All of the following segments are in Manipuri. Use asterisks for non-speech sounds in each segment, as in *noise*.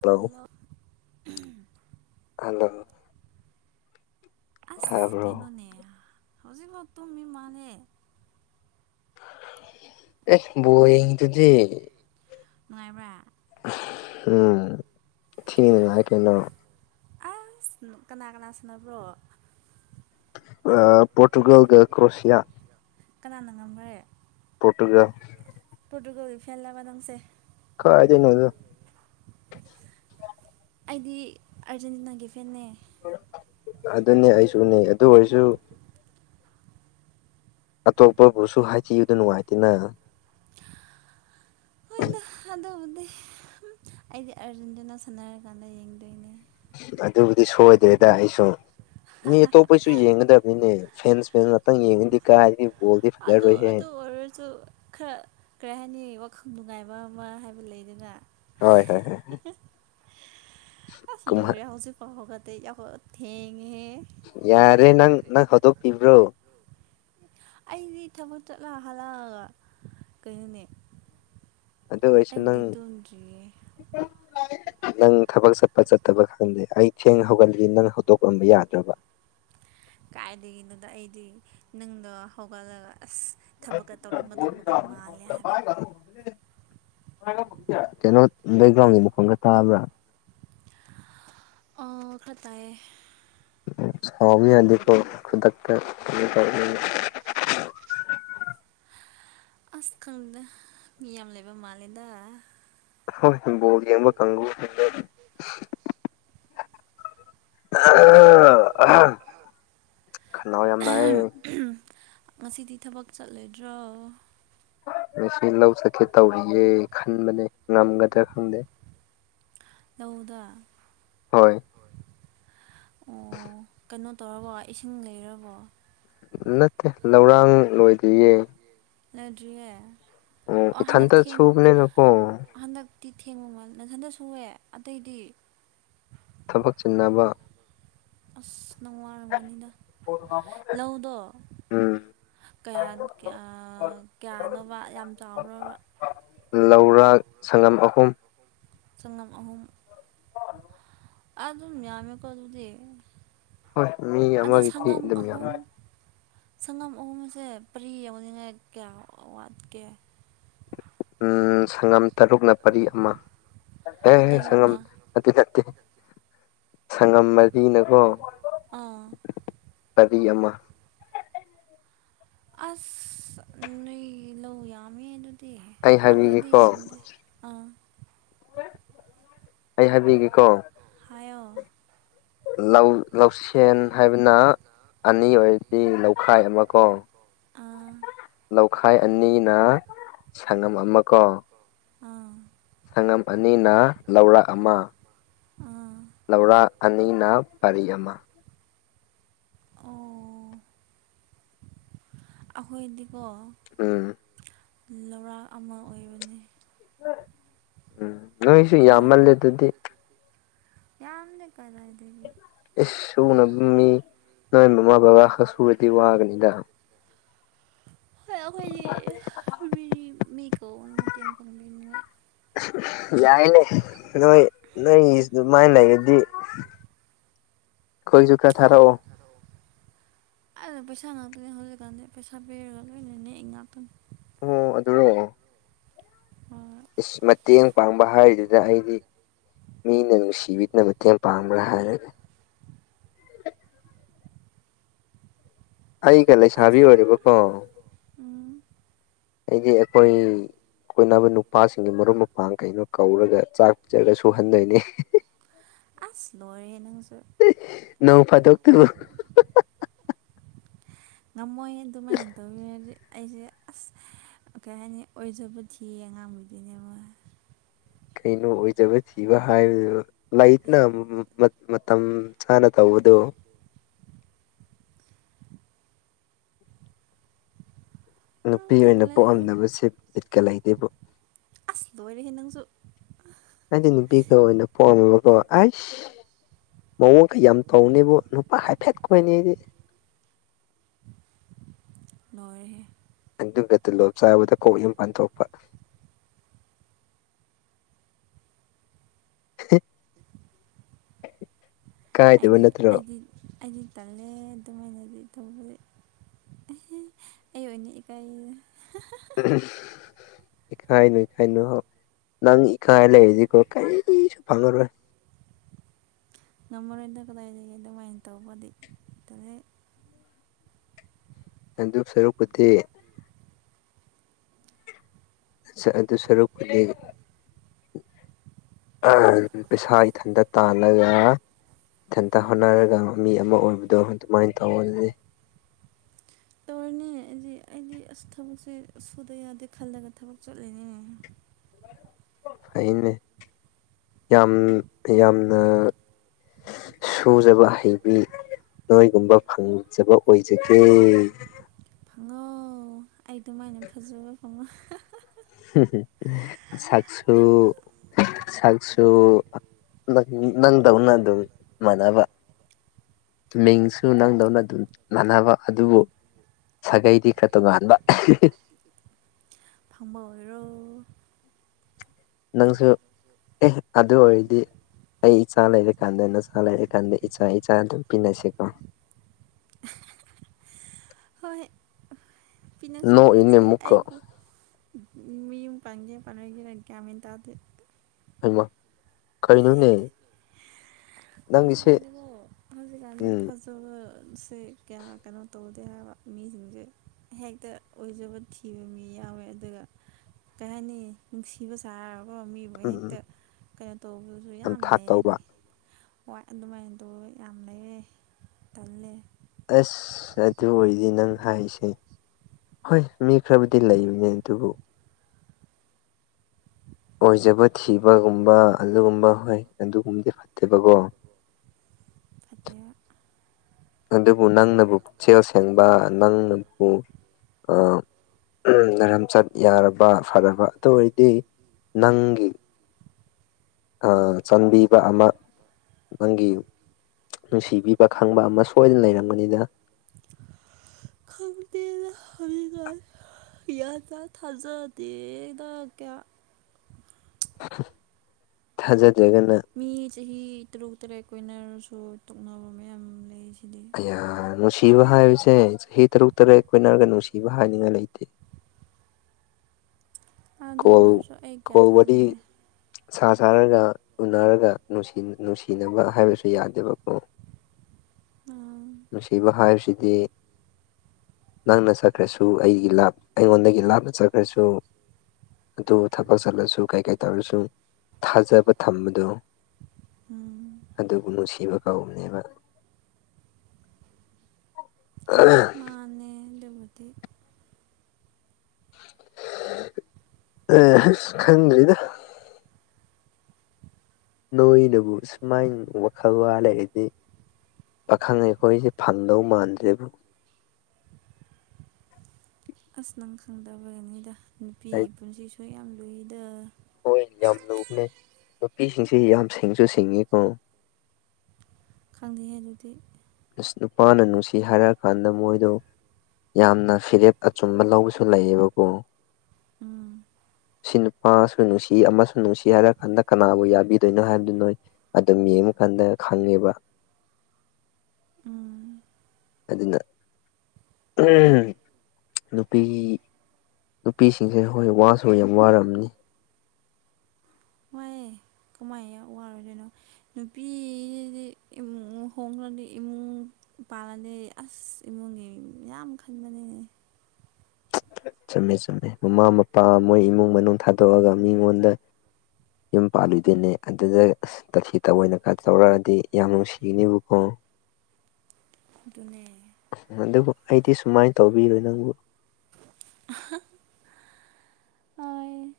ꯍꯜꯂꯣ ꯍꯦꯜꯂꯣ ꯎꯝ ꯍꯥꯂꯣ ꯑꯁ ꯇꯥꯕ꯭ꯔꯣ ꯀꯩꯅꯣꯅꯦ ꯍꯧꯖꯤꯛꯣ ꯇꯨ ꯏ ꯃꯥꯥꯦ ꯑꯦ ꯕꯣꯜ ꯌꯤꯡꯏ ꯌꯦꯡꯏꯗꯨꯗꯤ ꯅꯨꯡꯉꯥꯏꯕ꯭ꯔꯥ ꯎꯝ ꯊꯤꯗꯅ ꯑꯩ ꯀꯩꯅꯣ ꯑꯁ ꯀꯅꯥ ꯀꯅꯥ ꯁꯨꯅꯕ꯭ꯔꯣ ꯄꯣꯔꯇꯨꯒꯜꯒ ꯀ꯭ꯔꯣꯁꯤꯌꯥ ꯀꯅꯥꯅ ꯉꯝꯈ꯭ꯔꯦ ꯄꯣꯔꯇꯨꯒꯜ ꯄ꯭ꯔꯇꯨꯒꯣꯜ ꯐꯦꯟ ꯂꯕ ꯅꯝꯁꯦ ꯀꯗꯅꯣ ꯑꯗꯨ ꯑꯩꯗꯤ ꯑꯥꯔꯖꯦꯟꯇꯤꯅꯥꯒꯤ ꯐꯦꯟꯅꯦ ꯑꯗꯨꯅꯦ ꯑꯩꯁꯨꯅꯤ ꯑꯗꯨ ꯑꯣꯏꯔꯁꯨ ꯑꯇꯣꯞꯄꯕꯨꯁꯨ ꯍꯥꯏꯊꯨꯗ ꯅꯨꯡꯉꯥꯏꯇꯦꯅ ꯍꯣꯏꯗ ꯑꯗꯨꯕꯨꯗꯤ ꯑꯩꯗꯤ ꯑꯥꯔꯖꯦꯟꯗꯨꯅꯥ ꯁꯥꯟꯅꯔꯀꯥꯟꯗ ꯌꯦꯡꯗꯣꯏꯅꯦ ꯑꯗꯨꯕꯨꯗꯤ ꯁꯣꯏꯗ꯭ꯔꯦꯗ ꯑꯩꯁꯨ ꯃꯤ ꯑꯇꯣꯞ ꯑꯩꯈꯣꯏꯁꯨ ꯌꯦꯡꯒꯗꯕꯅꯤꯅꯦ ꯐꯦꯟꯁ ꯐꯦꯟ ꯉꯥꯛꯇꯪ ꯌꯦꯡꯉꯗꯤ ꯀꯗꯤ ꯑꯗ ꯑꯗ ꯑꯣꯏꯁꯨ ꯈꯔ ꯀꯔꯤ ꯍꯥꯏꯅꯤ ꯋꯥꯈꯪ ꯅꯨꯡꯉꯥꯏꯕ ꯑꯃ ꯍꯥꯏꯕ ꯂꯩꯗꯅ ꯍꯣꯏ ꯍꯣꯏ ꯍꯣꯏ ꯑꯁ ꯂꯣꯏ ꯌꯥ ꯀꯨꯝꯍꯟ ꯌꯥ ꯍꯧꯁꯨ ꯍꯍꯣꯗ ꯑꯩꯈꯣꯏ ꯊꯦꯉ ꯑꯦ ꯌꯥꯔꯦ ꯅꯪ ꯅꯪ ꯍꯧꯗꯣꯛꯄꯤꯕ꯭ꯔꯣ ꯑꯩꯗꯤ ꯊꯕꯛ ꯆꯠꯂ ꯍꯥꯜꯂꯛꯑꯒ ꯀꯩꯅꯣꯅꯦ ꯑꯗꯨ ꯑꯣꯏꯔꯁꯨ ꯅꯪ ꯑꯩꯕꯨꯗꯤ ꯇꯨꯝꯗ꯭ꯔꯤꯌꯦ *unintelligible* ꯅꯪ ꯊꯕꯛ ꯆꯠꯄ ꯆꯠꯇꯕ ꯈꯪꯗꯦ ꯑꯩ ꯊꯦꯡ ꯍꯧꯒꯠꯂꯤ ꯅꯪ ꯍꯧꯗꯣꯛꯂꯝꯕ ꯌꯥꯗ꯭ꯔꯕ ꯀꯥꯏꯗꯒꯤꯅꯣꯗ ꯑꯩꯗꯤ ꯅꯪꯗꯣ ꯍꯧꯒꯠꯂꯒ ꯑꯁ ꯊꯕꯛꯀ ꯇꯧꯔꯝꯒꯗꯧꯕꯒ ꯃꯥꯜꯂꯦ ꯍꯥꯏꯕ ꯀꯩꯅꯣ ꯕꯦꯛꯒ꯭ꯔꯥꯎꯟꯒꯤ ꯃꯐꯝꯒ ꯊꯥꯕ꯭ꯔꯥ ꯈꯇꯥꯌꯦ ꯁꯧꯕ ꯌꯗꯦꯀꯣ ꯈꯨꯗꯛꯇ ꯑꯁ ꯈꯪꯗ ꯃꯤ ꯌꯥꯝ ꯂꯩꯕ ꯃꯥꯜꯂꯦꯗ ꯍꯣ ꯌꯦꯡꯕ ꯀꯪꯕꯨꯅꯦ ꯈꯥꯟꯅꯥ ꯋꯥ ꯌꯥꯝ ꯌꯥꯝ ꯏ ꯉꯁꯤꯗꯤ ꯊꯕꯛ ꯆꯠꯂꯣꯏꯗ꯭ꯔꯣ ꯉ ꯂꯧ ꯆꯠꯀꯦ ꯇꯧꯔꯤꯌꯦꯦ ꯈꯟꯕꯅꯦ ꯉꯝꯒꯗ꯭ꯔꯥ ꯈꯪꯗꯦ ꯂꯧꯗ ꯍꯣꯏ ꯑꯣ ꯀꯩꯅꯣ ꯇꯧꯔꯕꯣ ꯏꯁꯤꯡ ꯂꯩꯔꯕꯣ ꯅꯠꯇꯦ ꯂꯧꯔꯥꯡ ꯂꯣꯏꯗꯤꯌꯦ ꯂꯩꯗ꯭ꯔꯤꯌꯦ ꯑꯣ ꯍꯟꯗꯛ ꯏꯊꯟꯇ ꯊꯦꯡ ꯁꯨꯕꯅꯤꯅꯀꯣ ꯍꯟꯗꯛ ꯇꯤ ꯊꯦꯡꯕꯃꯜ ꯅꯟꯊꯟꯗ ꯁꯨꯑꯦ ꯑꯇꯩꯗꯤ ꯊꯕꯛ ꯆꯤꯟꯅꯕ ꯑꯁ ꯅꯪ ꯋꯥꯔꯝꯒꯅꯤꯗ ꯂꯧꯗꯣ ꯎꯝ ꯌꯥ ꯀꯌꯥꯅꯣꯕ ꯌꯥꯝ ꯆꯥꯎꯕ꯭ꯔꯕ ꯂꯧꯔꯥꯛ ꯁꯪꯉꯝ ꯑꯍꯨꯝ ꯁꯪꯉꯝ ꯑꯍꯨꯝ ꯍꯂꯣ ꯑ ꯑꯗꯨꯝ ꯌꯥꯝꯃꯦ ꯀꯣꯗꯨꯗꯦ ꯍꯣꯏ ꯃꯤ ꯑꯗꯣ ꯑꯃꯒꯤꯗꯤ ꯁꯒꯝ ꯑꯗꯨꯝ ꯑꯍꯨꯝ ꯌꯥꯝꯃꯦ ꯁꯪꯒꯝ ꯑꯍꯨꯝꯁꯦ ꯄꯔꯤ ꯌꯧꯅꯤꯡꯉꯥꯏ ꯀꯌꯥ ꯋꯥꯠꯀꯦ ꯎꯝ ꯁꯪꯉꯝ ꯇꯔꯨꯛꯅ ꯄꯔꯤ ꯑꯃ ꯑꯦ ꯁꯪꯉꯝ ꯇꯔꯨꯛꯅ ꯑꯗꯨ ꯅꯠꯇꯦ ꯁꯪꯉꯝ ꯃꯔꯤꯅꯀꯣ ꯑꯥ ꯄꯔꯤ ꯑꯃ ꯑꯁ ꯅꯣꯏ ꯂꯧ ꯌꯥꯝꯃꯦ ꯑꯗꯨꯅ ꯑꯩ ꯑꯩꯈꯣꯏꯗꯤ ꯍꯥꯏꯕꯤꯒꯦꯀꯣ ꯌꯥꯝꯗꯦ ꯑꯥ ꯑꯩ ꯍꯥꯏꯕꯤꯒꯦꯀꯣ ꯍꯥꯏꯌꯣ ꯂꯧ ꯂꯧꯁꯦꯟ ꯍꯥꯏꯕꯅ ꯑꯅꯤ ꯑꯣꯏꯔꯗꯤ ꯂꯧꯈꯥꯏ ꯑꯃ ꯀꯣ ꯑꯥ ꯂꯧꯈꯥꯏ ꯑꯅꯤꯅ ꯁꯪꯉꯝ ꯑꯃ ꯀꯣ ꯑꯥ ꯁꯪꯉꯝ ꯑꯅꯤꯅ ꯂꯧꯔꯥꯛ ꯑꯃ ꯑꯥ ꯂꯧꯔꯥꯛ ꯑꯅꯤꯅ ꯄꯔꯤ ꯑꯃ ꯑꯣ ꯑꯩꯈꯣꯏꯗꯤꯀꯣ ꯑ ꯂꯧꯔꯥꯛ ꯑꯃ ꯑꯣꯏꯕꯅꯤ ꯎꯝ ꯅꯣꯏꯁꯨ *unintelligible* ꯌꯥꯝꯃꯜꯂꯦ ꯑꯗꯨꯗꯤ ꯌꯥꯝꯂꯦ ꯀꯗꯥꯏꯗꯒꯤ ꯑꯦ ꯁꯨꯅꯕ ꯃꯤ ꯅꯣꯏ ꯃꯃꯥ ꯕꯕꯥ ꯈꯛ ꯁꯨꯔꯗꯤ ꯋꯥꯒꯅꯤꯗ ꯍꯣꯏ ꯑꯩꯈꯣꯏꯗꯤ ꯃꯤ ꯃꯤ ꯀꯧꯕ ꯃꯇꯦꯡ ꯄꯥꯡꯕꯤꯅꯤꯡꯉꯥꯏ ꯌꯥꯏꯅꯦ ꯅꯣꯏ ꯅꯣꯏ ꯑꯗꯨꯃꯥꯏꯅ ꯂꯩꯔꯗꯤ ꯑꯩꯈꯣꯏꯁꯨ ꯈꯔ ꯊꯥꯔꯛꯑꯣ ꯀꯛꯇ ꯈꯔ ꯑꯣ *unintelligible* ꯑꯩꯅ ꯄꯩꯁꯥ ꯉꯥꯛꯇꯅꯦ ꯍꯧꯖꯤꯛꯀꯥꯟꯗꯤ ꯄꯩꯁꯥ ꯄꯤꯔꯒ ꯂꯣꯏꯅ ꯅꯦꯛꯏ ꯉꯥꯛꯇꯅꯤ ꯑꯣ ꯑꯗꯨꯔꯣ *inaudible* ꯏꯁ ꯃꯇꯦꯡ ꯄꯥꯡꯕ ꯍꯥꯏꯔꯤꯗꯨꯗ ꯑꯩꯗꯤ ꯃꯤꯅ ꯅꯨꯡꯁꯤꯕꯤꯗꯨꯅ ꯃꯇꯦꯡ ꯄꯥꯡꯕ꯭ꯔꯥ ꯍꯥꯏꯔꯒ ꯑꯩꯒ ꯂꯩꯁꯕꯤ ꯑꯗꯨꯝ ꯑꯣꯏꯔꯔꯤꯕꯣ ꯀꯣ ꯎꯝ ꯍꯥꯏꯗꯤ ꯑꯩꯈꯣꯏ ꯀꯣꯏꯅꯕ ꯅꯨꯄꯥꯁꯤꯡꯒꯤ ꯃꯔꯨꯞ ꯃꯄꯥꯡ ꯀꯩꯅꯣ ꯀꯧꯔꯒ ꯆꯥꯛ ꯆꯔ ꯁꯨꯍꯟꯗꯣꯏꯅꯦ ꯑꯁ ꯂꯣꯏꯔꯦ ꯅꯪꯖꯨ ꯅꯣꯡꯐꯗꯣꯛ ꯇꯨꯕꯨ ꯉꯝꯃꯣꯏ ꯑꯗꯨꯃꯥꯏꯅ ꯇꯧꯋꯤ ꯍꯧꯖꯤ ꯑꯩꯁꯦ ꯑꯁ ꯀꯩ ꯍꯥꯏꯅꯤ ꯑꯣꯏꯖꯕ ꯊꯤꯌꯦ ꯑꯉꯥꯡꯕꯨꯗꯨꯅꯦꯕ ꯀꯩꯅꯣ ꯑꯣꯏꯖꯕ ꯊꯤꯕ ꯍꯥꯏꯕꯗꯨꯗ ꯂꯩꯗꯅ ꯃꯇꯝ ꯆꯥꯅ ꯇꯧꯕꯗꯣ ꯎꯝ ꯅꯨꯄꯤ ꯑꯣꯏꯅ ꯇꯜꯂꯦ ꯄꯣꯛꯑꯝꯗꯅꯕꯁꯦ ꯕꯤꯠꯀ ꯂꯩꯇꯦꯕꯨ ꯑ ꯂꯣꯏꯔꯦꯍꯦ ꯅꯪꯁꯨ ꯑꯩꯗꯤ ꯅꯨꯄꯤꯒ ꯑꯣꯏꯅ ꯄꯣꯛꯑꯝꯃꯕꯀꯣ ꯑꯩꯁ ꯃꯑꯣꯡ ꯀ ꯌꯥꯝ ꯇꯧꯅꯦꯕꯨ ꯅꯨꯄꯥ ꯍꯥꯏꯐꯦꯠ ꯈꯣꯏꯅꯤꯗꯤ ꯂꯣꯏꯔꯦꯍꯦ ꯑꯗꯨꯒ ꯇꯂꯣꯞ ꯆꯥꯕꯗ ꯀꯣꯛ ꯌꯨꯝ ꯄꯥꯟꯊꯣꯛꯄ꯫ ꯍꯦ *unintelligible* ꯑꯩꯗꯤ ꯑꯩꯗꯤ ꯑꯩꯗꯤ ꯇꯜꯂꯦ ꯑꯗꯨꯃꯥꯏꯅꯗꯤ ꯇꯧꯕꯗꯤ꯫ ꯑꯨꯡ ꯑꯩꯑꯣꯏꯌꯦ ꯍꯥꯍꯥ ꯎ *unintelligible* ꯏꯈꯥꯏꯅꯣ ꯏꯀꯥꯏꯅꯣ ꯅꯪ ꯏꯈꯥꯏ ꯂꯩꯔꯗꯤꯀꯣ ꯀꯔꯤꯁꯨ ꯐꯪꯉꯔꯣꯏ꯫ ꯉꯝꯃꯔꯣꯏꯗ ꯀꯗꯥꯏꯗꯒꯤꯑꯗꯨꯃꯥꯏ ꯇꯧꯕꯗꯤ ꯇꯜꯂꯦꯍꯦ꯫ ꯅꯟꯗꯨꯄ ꯁꯔꯨꯛꯄꯨꯗꯤ ꯁꯥ ꯑꯗꯨ ꯁꯔꯨꯛꯄꯨꯗꯤ *unintelligible* ꯑꯥ ꯄꯩꯁꯥ ꯏꯊꯟꯗ ꯇꯥꯜꯂꯒ ꯏꯊꯟꯇ ꯍꯣꯠꯅꯔꯒ ꯃꯤ ꯑꯃ ꯑꯣꯏꯕꯗꯣ ꯑꯗꯨꯃꯥꯏꯟ ꯇꯧꯑꯣ ꯑꯗꯨꯗꯤ ꯇꯧꯔꯤꯅꯦ ꯑꯩꯗꯤ ꯑꯩꯗꯤ ꯑꯁ ꯊꯕꯛꯁꯦ ꯁꯨꯗ ꯌꯥꯗꯦ ꯈꯜꯂꯒ ꯊꯕꯛ ꯆꯠꯂꯤꯅꯤꯅꯦꯍꯦ꯫ ꯐꯩꯅꯦ ꯌꯥꯝ ꯌꯥꯝꯅ ꯁꯨꯖꯕ ꯍꯩꯕꯤ ꯅꯣꯏꯒꯨꯝꯕ ꯐꯪꯖꯕ ꯑꯣꯏꯖꯒꯦ ꯐꯪꯉꯣ ꯑꯩ ꯑꯗꯨꯃꯥꯏꯅ ꯐꯖꯕ ꯈꯪꯉꯣ ꯍꯥ ꯁꯛꯁꯨꯨ ꯁꯛꯁꯨꯨ ꯅꯪ ꯅꯪꯗꯧꯅ ꯑꯗꯨ ꯃꯅꯥꯅꯕ꯫ ꯃꯤꯡꯁꯨ ꯅꯪꯗꯧꯅ ꯑꯗꯨꯝ ꯃꯥꯟꯅꯕ ꯑꯗꯨꯕꯨ꯫ ꯁꯥꯒꯩꯗꯤ ꯈꯔ ꯇꯣꯉꯥꯟꯕ ꯐꯪꯕ ꯑꯣꯏꯔꯣ ꯅꯪꯁꯨ ꯑꯦ ꯑꯗꯨ ꯑꯣꯏꯔꯗꯤ ꯑꯩ ꯏꯆꯥ ꯂꯩꯔꯀꯥꯟꯗ ꯅꯆꯥ ꯂꯩꯔꯀꯥꯟꯗ ꯏꯆꯥ ꯏꯆꯥ ꯑꯗꯨꯝ ꯄꯤꯅꯁꯤꯀꯣ꯫ ꯍꯣꯏ ꯄꯤꯅꯁ‌ꯦ ꯅꯣꯛꯏꯅꯦ ꯄꯤꯅꯁꯦ ꯑꯃꯨꯛꯀ ꯑꯩꯕꯨ꯫ ꯑꯨꯝ ꯃꯥꯌꯨꯝ ꯄꯥꯟꯒꯦ ꯄꯥꯟꯂ‌ꯣꯏꯒꯦꯔ ꯒ꯭ꯌꯥꯟ ꯃꯦꯟ ꯇꯥꯗ‌ꯦ ꯍꯩꯃꯥ ꯀꯩꯅꯣꯅꯦ ꯅꯪꯒꯤꯁꯦ ꯍꯧꯖꯤꯛꯀꯥꯟꯗꯤꯀꯣ ꯍꯧꯖꯤꯛꯀꯥꯟꯗꯤ ꯎꯝ ꯊꯥꯖꯕꯁꯦ ꯀꯌꯥ ꯀꯩꯅꯣ ꯇꯧꯗꯦ ꯍꯥꯏꯕ꯫ ꯃꯤꯁꯤꯡꯖꯦ ꯍꯦꯛꯇ ꯑꯣꯏꯖꯕ ꯊꯤꯕ ꯃꯤ ꯌꯥꯎꯋꯦ ꯑꯗꯨꯒ ꯀꯩꯍꯥꯏꯅꯤ ꯅꯤꯡꯁꯤ ꯅꯨꯡꯁꯤꯕ ꯁꯥꯔ ꯀꯣ ꯃꯤꯕꯨ ꯎꯝ ꯎꯝ ꯍꯦꯛꯇ ꯀꯩꯅꯣ ꯇꯧꯕꯖꯨ ꯌꯥꯝ ꯊꯥꯛ ꯂꯩꯌꯦꯗꯤ꯫ ꯇꯧꯕ ꯍꯣꯏ ꯑꯗꯨꯃꯥꯏꯅ ꯇꯧꯕ ꯌꯥꯝ ꯂꯩꯌ‌ꯦ ꯇꯜꯂꯦ꯫ ꯑꯁ ꯑꯗꯨ ꯑꯣꯏꯗꯤ ꯅꯪ ꯍꯥꯏꯁꯦ꯫ ꯍꯣꯏ ꯃꯤ ꯈꯔꯕꯨꯗꯤ ꯂꯩꯕꯅꯦ ꯑꯗꯨꯕꯨ꯫ ꯑꯣꯏꯖꯕ ꯊꯤꯕꯒꯨꯝꯕ ꯑꯗꯨꯒꯨꯝꯕ ꯍꯣꯏ ꯑꯗꯨꯒꯨꯝꯕꯗꯤ ꯐꯠꯇꯦꯕꯀꯣ꯫ ꯐꯠꯇꯦꯕꯥ꯫ ꯑꯗꯨꯕꯨ ꯅꯪꯅꯕꯨ ꯄꯨꯛꯆꯦꯜ ꯁꯦꯡꯕ ꯅꯪꯅꯕꯨ ꯑ ꯅꯔꯝꯆꯠ ꯌꯥꯔꯕ ꯐꯔꯕ ꯑꯗꯨ ꯑꯣꯏꯔꯗꯤ ꯅꯪꯒꯤ꯫ ꯑ ꯆꯥꯟꯕꯤꯕ ꯑꯃ ꯅꯪꯒꯤ꯫ ꯅꯨꯡꯁꯤꯕꯤꯕ ꯈꯪꯕ ꯑꯃ ꯁꯣꯏꯗꯅ ꯂꯩꯔꯝꯒꯅꯤꯗ꯫ ꯈꯪꯇꯦꯗ꯫ ꯍꯧꯖꯤꯛꯀꯥꯟꯁ‌ꯦ ꯒꯌꯥꯟ ꯇꯥꯗ‌ꯦ ꯊꯥꯖꯗꯦꯗ ꯀꯌꯥ꯫ ꯊꯥꯖꯥꯗ꯭ꯔꯥꯒꯅ꯫ ꯃꯤ ꯆꯍꯤ ꯇꯔꯨꯛ ꯇꯔꯦꯠ ꯀꯣꯏꯅꯔꯁꯨ ꯇꯣꯛꯅꯕ ꯃꯌꯥꯝ ꯂꯩ ꯔꯤꯁꯤꯗꯤ꯫ ꯅꯨꯡꯁꯤꯕ ꯍꯥꯏꯕꯁꯦ ꯆꯍꯤ ꯇꯔꯨꯛ ꯇꯔꯦꯠ ꯀꯣꯏꯅꯔꯒ ꯅꯨꯡꯁꯤꯕ ꯍꯥꯏꯅꯤꯡꯉꯥꯏ ꯂꯩꯇꯦ꯫ ꯑꯗꯨ ꯀꯣꯜ ꯑꯣꯏꯔꯁꯨ ꯑꯩ ꯀꯌꯥ ꯀꯣꯜ ꯋꯥꯔꯤ ꯊꯥꯖꯗꯦ꯫ ꯁꯥ ꯁꯥꯔꯒ ꯎꯅꯔꯒ ꯅꯨꯡꯁꯤ ꯅꯨꯡꯁꯤꯅꯕ ꯍꯥꯏꯕꯁꯨ ꯌꯥꯗꯦꯕꯀꯣ꯫ *unintelligible* ꯎꯝ ꯅꯨꯡꯁꯤꯕ ꯍꯥꯏꯕꯁꯤꯗꯤ꯫ ꯅꯪꯅ ꯆꯠꯈ꯭ꯔꯁꯨ ꯑꯩꯒꯤ ꯂꯥꯞ ꯑꯩꯉꯣꯟꯗꯒꯤ ꯂꯥꯞꯅ ꯆꯠꯈ꯭ꯔꯁꯨ꯫ ꯑꯗꯨ ꯊꯕꯛ ꯆꯠꯂꯁꯨ ꯀꯩ ꯀꯩ ꯇꯧꯔꯁꯨ ꯊꯥꯖꯕ ꯊꯝꯕꯗꯨ꯫ ꯎꯝ ꯑꯗꯨꯕꯨ ꯅꯨꯡꯁꯤꯕ ꯀꯧꯕꯅꯦꯕ *inaudible* ꯃꯥꯅꯦ *inaudible* ꯑ ꯈꯪꯗꯔꯤꯗ ꯅꯣꯏꯅꯕꯨ ꯁꯨꯃꯥꯏꯅ ꯋꯥꯈꯜ ꯋꯥ ꯂꯩꯔꯗꯤ ꯄꯥꯈꯪ ꯑꯩꯈꯣꯏꯁꯦ ꯐꯪꯗꯧ ꯃꯥꯟꯗꯔ‌ꯦꯕꯨ ꯑꯁ ꯅꯪ ꯈꯪꯗꯕ ꯒꯤꯅꯤꯗ ꯅꯨꯄꯤꯁꯨ ꯍꯥꯏꯗꯤ ꯄꯨꯟꯁꯤꯁꯨ ꯌꯥꯝ ꯂꯨꯏꯗ ꯍꯣꯏ ꯌꯥꯝ ꯂꯨꯕꯅꯦ ꯅꯨꯄꯤꯁꯤꯡꯁꯤ ꯌꯥꯝ ꯁꯤꯡꯁꯨ ꯁꯤꯡꯉꯤꯀꯣ ꯈꯪꯗ‌ꯦꯍ‌ꯦ ꯑꯗꯨꯗꯤ ꯑꯁ ꯅꯨꯄꯥꯅ ꯅꯨꯡꯁꯤ ꯍꯥꯏꯔꯛꯑ ꯀꯥꯟꯗ ꯃꯣꯏꯗꯣ ꯌꯥꯝꯅ ꯐꯤꯔꯦꯞ ꯑꯆꯨꯝꯕ ꯂꯧꯕꯁꯨ ꯂꯩꯌꯦꯕꯀꯣ ꯎꯝ ꯁꯤ ꯅꯨꯄꯥꯁꯨ ꯅꯨꯡꯁꯤ ꯑꯃꯁꯨ ꯅꯨꯡꯁꯤ ꯍꯥꯏꯔ ꯀꯥꯟꯗ ꯀꯅꯥꯕꯨ ꯌꯥꯕꯤꯗꯣꯏꯅꯣ ꯍꯥꯏꯕꯗꯨ ꯅꯣꯏ ꯑꯗꯨꯝ ꯌꯦꯡꯉꯀꯥꯟꯗ ꯈꯪꯉꯦꯕ ꯎꯝ ꯑꯗꯨꯅ ꯎ ꯅꯨꯄꯤ ꯅꯨꯄꯤꯁꯤꯡꯁꯦ ꯍꯣꯏ ꯋꯥꯁꯨ ꯌꯥꯝ ꯋꯥꯝꯅꯤ ꯋꯥꯏꯌꯦ ꯀꯃꯥꯏꯅ ꯑꯣꯏꯔꯣꯏꯗꯣꯏꯅꯣ ꯅꯨꯄꯤ ꯏꯃꯨꯡ ꯍꯣꯡꯈ꯭ꯔꯗꯤ ꯏꯃꯨꯡ ꯄꯥꯜꯂꯅꯦ ꯑꯁ ꯏꯃꯨꯡꯒꯤ ꯌꯥꯝ ꯈꯟꯕꯅꯦ ꯆꯨꯝꯃꯦ ꯆꯨꯝꯃꯦ ꯃꯃꯥ ꯃꯄꯥ ꯃꯣꯏ ꯏꯃꯨꯡ ꯃꯅꯨꯡ ꯊꯥꯗꯣꯛꯑꯒ ꯃꯤꯉꯣꯟꯗ ꯌꯨꯝ ꯄꯥꯜꯂꯨꯗꯣꯏꯅꯦ ꯑꯗꯨꯗ ꯇ ꯁꯤ ꯇꯑꯣꯏ ꯑꯣꯏꯅ ꯀ ꯇꯧꯔꯛꯑꯗꯤ ꯌꯥꯝ ꯅꯨꯡꯁꯤꯒꯅꯤꯕꯀꯣ ꯑꯗꯨꯅꯦ ꯑꯗꯨꯕꯨ ꯑꯩꯗꯤ ꯁꯨꯃꯥꯏꯅ ꯇꯧꯕꯤꯔꯨ ꯅꯪꯕꯨ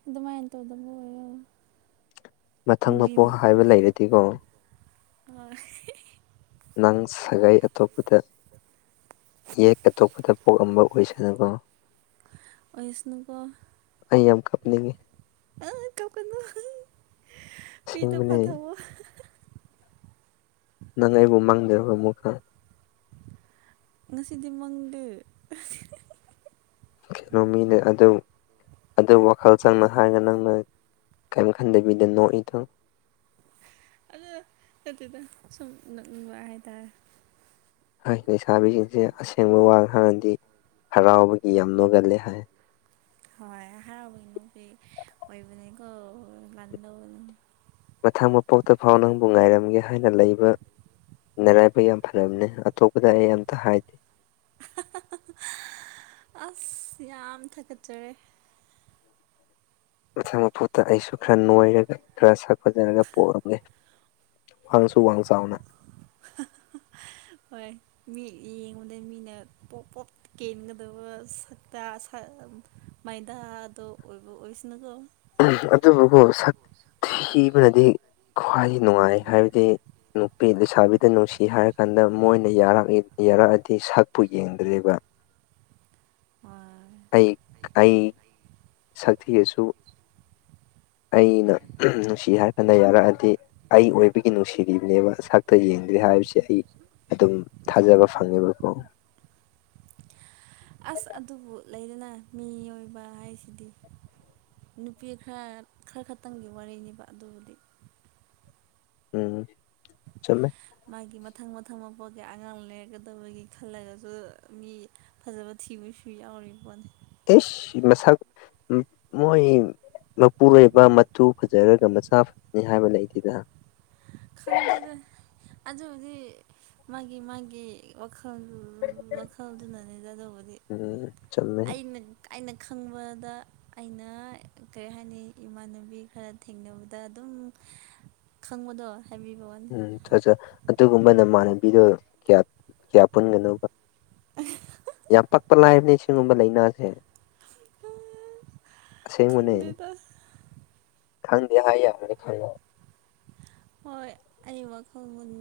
ꯑꯗꯨꯃꯥꯏꯅꯟꯇꯧꯗꯕꯨꯣꯣ ꯃꯊꯪ ꯃꯄꯣꯛ ꯍꯥꯏꯕ ꯂꯩꯔꯗꯤꯀꯣ ꯍ ꯅꯪ ꯁꯥꯒꯩ ꯑꯇꯣꯞꯄꯗ ꯌꯦꯛ ꯑꯇꯣꯞꯄꯗ ꯄꯣꯛꯑꯝꯕ ꯑꯣꯏꯣꯏꯁꯗꯅꯕ ꯑꯣꯁꯅꯨꯒꯣ ꯑꯩ ꯌꯥꯝ ꯀꯞꯅꯤꯡꯒꯦ ꯑ ꯀ ꯀꯅ ꯄꯤꯗ ꯑꯁꯦꯡꯕꯅꯦ ꯐꯊꯕꯣ ꯅꯪ ꯑꯩꯕꯨ ꯃꯥꯡꯗꯕ ꯑꯃꯨꯛ ꯈ ꯉꯁꯤꯗꯤ ꯃꯪꯗ ꯀꯩꯅꯣꯃꯤꯅꯦ ꯑꯗꯨ ꯑꯗꯨ ꯋꯥꯈꯜ ꯆꯪꯅ ꯍꯥꯏꯔꯒ ꯅꯪꯅ ꯀꯔꯤꯝ ꯈꯟꯗꯕꯤꯗ ꯅꯣꯛꯏꯗꯣ ꯑꯗꯨꯗ ꯑꯗꯨꯗ ꯁꯨꯝ ꯅꯛꯅꯤꯡꯕ ꯍꯥꯏꯇꯥꯔꯦ ꯍꯥꯏ ꯂꯩꯁꯥꯕꯤꯁꯤꯡꯁꯦ ꯑꯁꯦꯡꯕ ꯋꯥ ꯉꯥꯡꯔꯗꯤ ꯍꯔꯥꯎꯕꯒꯤ ꯌꯥꯝ ꯅꯣꯒꯜꯂꯦ ꯍꯥꯏ ꯍꯣꯏ ꯍꯥꯅꯨ ꯀ ꯑꯣꯏꯕꯅꯦꯀꯣ ꯂꯥꯟꯗ ꯃꯊꯪ ꯃꯄꯣꯛꯇ ꯐꯥꯎ ꯅꯪꯕꯨ ꯉꯥꯏꯔꯝꯒꯦ ꯍꯥꯏꯅ ꯂꯩꯕ ꯅꯔꯥꯏꯕꯛ ꯌꯥꯝ ꯐꯕꯅꯦ ꯑꯇꯣꯞꯄꯗ ꯑꯩ ꯑꯝꯇ ꯍꯥꯏꯗꯦ ꯑꯁ ꯌꯥꯝ ꯊꯥꯒꯠꯆꯔꯦ ꯃꯊꯪ ꯃꯄꯨꯠꯇ ꯑꯩꯁꯨ ꯈꯔ ꯅꯣꯏꯔꯒ ꯈꯔ ꯁꯒꯠꯖꯔꯒ ꯄꯣꯛꯔꯝꯒꯦ ꯋꯥꯪꯁꯨ ꯋꯥꯡ ꯆꯥꯎꯅ ꯍꯣꯏ ꯃꯤ ꯌꯦꯡꯉꯨꯗ ꯃꯤꯅ ꯄꯣꯞ ꯄꯣꯞ ꯀꯦꯟꯒꯗꯕ ꯁꯛꯇ ꯃꯥꯏꯗꯥꯗ ꯑꯣꯏ ꯑꯣꯏꯁꯅꯀꯣ ꯑꯗꯨꯕꯨꯕꯨ ꯁꯛ ꯊꯤꯕꯅꯗꯤ ꯈ꯭ꯋꯥꯏ ꯅꯨꯡꯉꯥꯏ ꯍꯥꯏꯕꯗꯤ ꯅꯨꯄꯤ ꯂꯩꯁꯥꯕꯤꯗ ꯅꯨꯡꯁꯤ ꯍꯥꯏꯔ ꯀꯥꯟꯗ ꯃꯣꯏꯅꯔ ꯌꯥꯔꯛꯑꯗꯤ ꯁꯛꯄꯨ ꯌꯦꯡꯗ꯭ꯔꯦꯕ *unintelligible* ꯍꯣꯏ ꯑꯩ ꯑꯩ ꯁꯊꯤꯗꯁꯨ ꯑꯩꯅ ꯅꯨꯡꯁꯤ ꯍꯥꯏꯐꯅ ꯌꯥꯔꯛꯑꯗꯤ ꯑꯩ ꯑꯣꯏꯕꯒꯤ ꯅꯨꯡꯁꯤꯔꯤꯕꯅꯦꯕ ꯁꯛꯇ ꯌꯦꯡꯗ꯭ꯔꯦ ꯍꯥꯏꯕꯁꯦ ꯑꯩ ꯑꯗꯨꯝ ꯊꯥꯖꯕ ꯐꯪꯉꯦꯕꯀꯣ ꯑꯁ ꯑꯗꯨꯕꯨ ꯂꯩꯗꯅ ꯃꯤꯑꯣꯏꯕ ꯍꯥꯏꯁꯤꯗꯤ ꯅꯨꯄꯤ ꯈꯔ ꯈꯔ ꯈꯛꯇꯪꯒꯤ ꯋꯥꯔꯤꯅꯦꯕ ꯑꯗꯨꯕꯨꯗꯤ ꯎꯝ ꯆꯃꯦ ꯃꯥꯒꯤ ꯃꯊꯪ ꯃꯊꯪ ꯃꯄꯣꯛꯀ ꯑꯉꯥꯡ ꯂꯩꯔꯛꯀꯗꯕꯒꯤ ꯈꯜꯂꯒꯁꯨ ꯃꯤ ꯐꯖꯕ ꯊꯤꯕꯁꯨ ꯌꯥꯎꯔꯤꯕ ꯄꯣꯠꯅꯤ ꯇꯦꯁ ꯃꯁꯜ ꯃꯣꯏ ꯃꯄꯨꯔꯣꯏꯕ ꯃꯆꯨ ꯐꯖꯔꯒ ꯃꯆꯥ ꯐꯖꯅꯤ ꯍꯥꯏꯕ ꯂꯩꯇꯦꯗ ꯈꯪꯗꯦꯗ ꯑꯗꯨ ꯍꯧꯗꯤ ꯃꯥꯒꯤ ꯃꯥꯒꯤ ꯋꯥꯈꯜ ꯋꯥꯈꯜꯗꯨꯅꯅꯦꯒꯗꯧꯕꯗꯤ ꯎꯝ ꯆꯨꯝꯃꯦ ꯑꯩꯅ ꯑꯩꯅ ꯈꯪꯕꯗ ꯑꯩꯅ ꯀꯔꯤ ꯍꯥꯏꯅꯤ ꯏꯃꯥꯟꯅꯕꯤ ꯈꯔ ꯊꯦꯡꯅꯕꯗ ꯑꯗꯨꯝ ꯈꯪꯕꯗꯣ ꯍꯥꯏꯕꯤꯕ ꯋꯥꯅꯤ ꯎꯝ ꯐꯠ ꯑꯗꯨꯒꯨꯝꯕ ꯅꯃꯥꯟꯅꯕꯤꯗꯣꯌꯥ ꯀꯌꯥ ꯄꯨꯟꯒꯅꯧꯕ ꯌꯥꯝ ꯄꯛꯄ ꯂꯥꯏꯕꯅꯦ ꯁꯤꯒꯨꯝꯕ ꯂꯥꯏꯅꯥꯁꯦ ꯁ ꯈꯪꯗꯦꯗ ꯃꯅꯦꯪꯦꯍ ꯈ ꯍꯣꯏ ꯑꯩ ꯋꯥꯈꯜꯅꯤ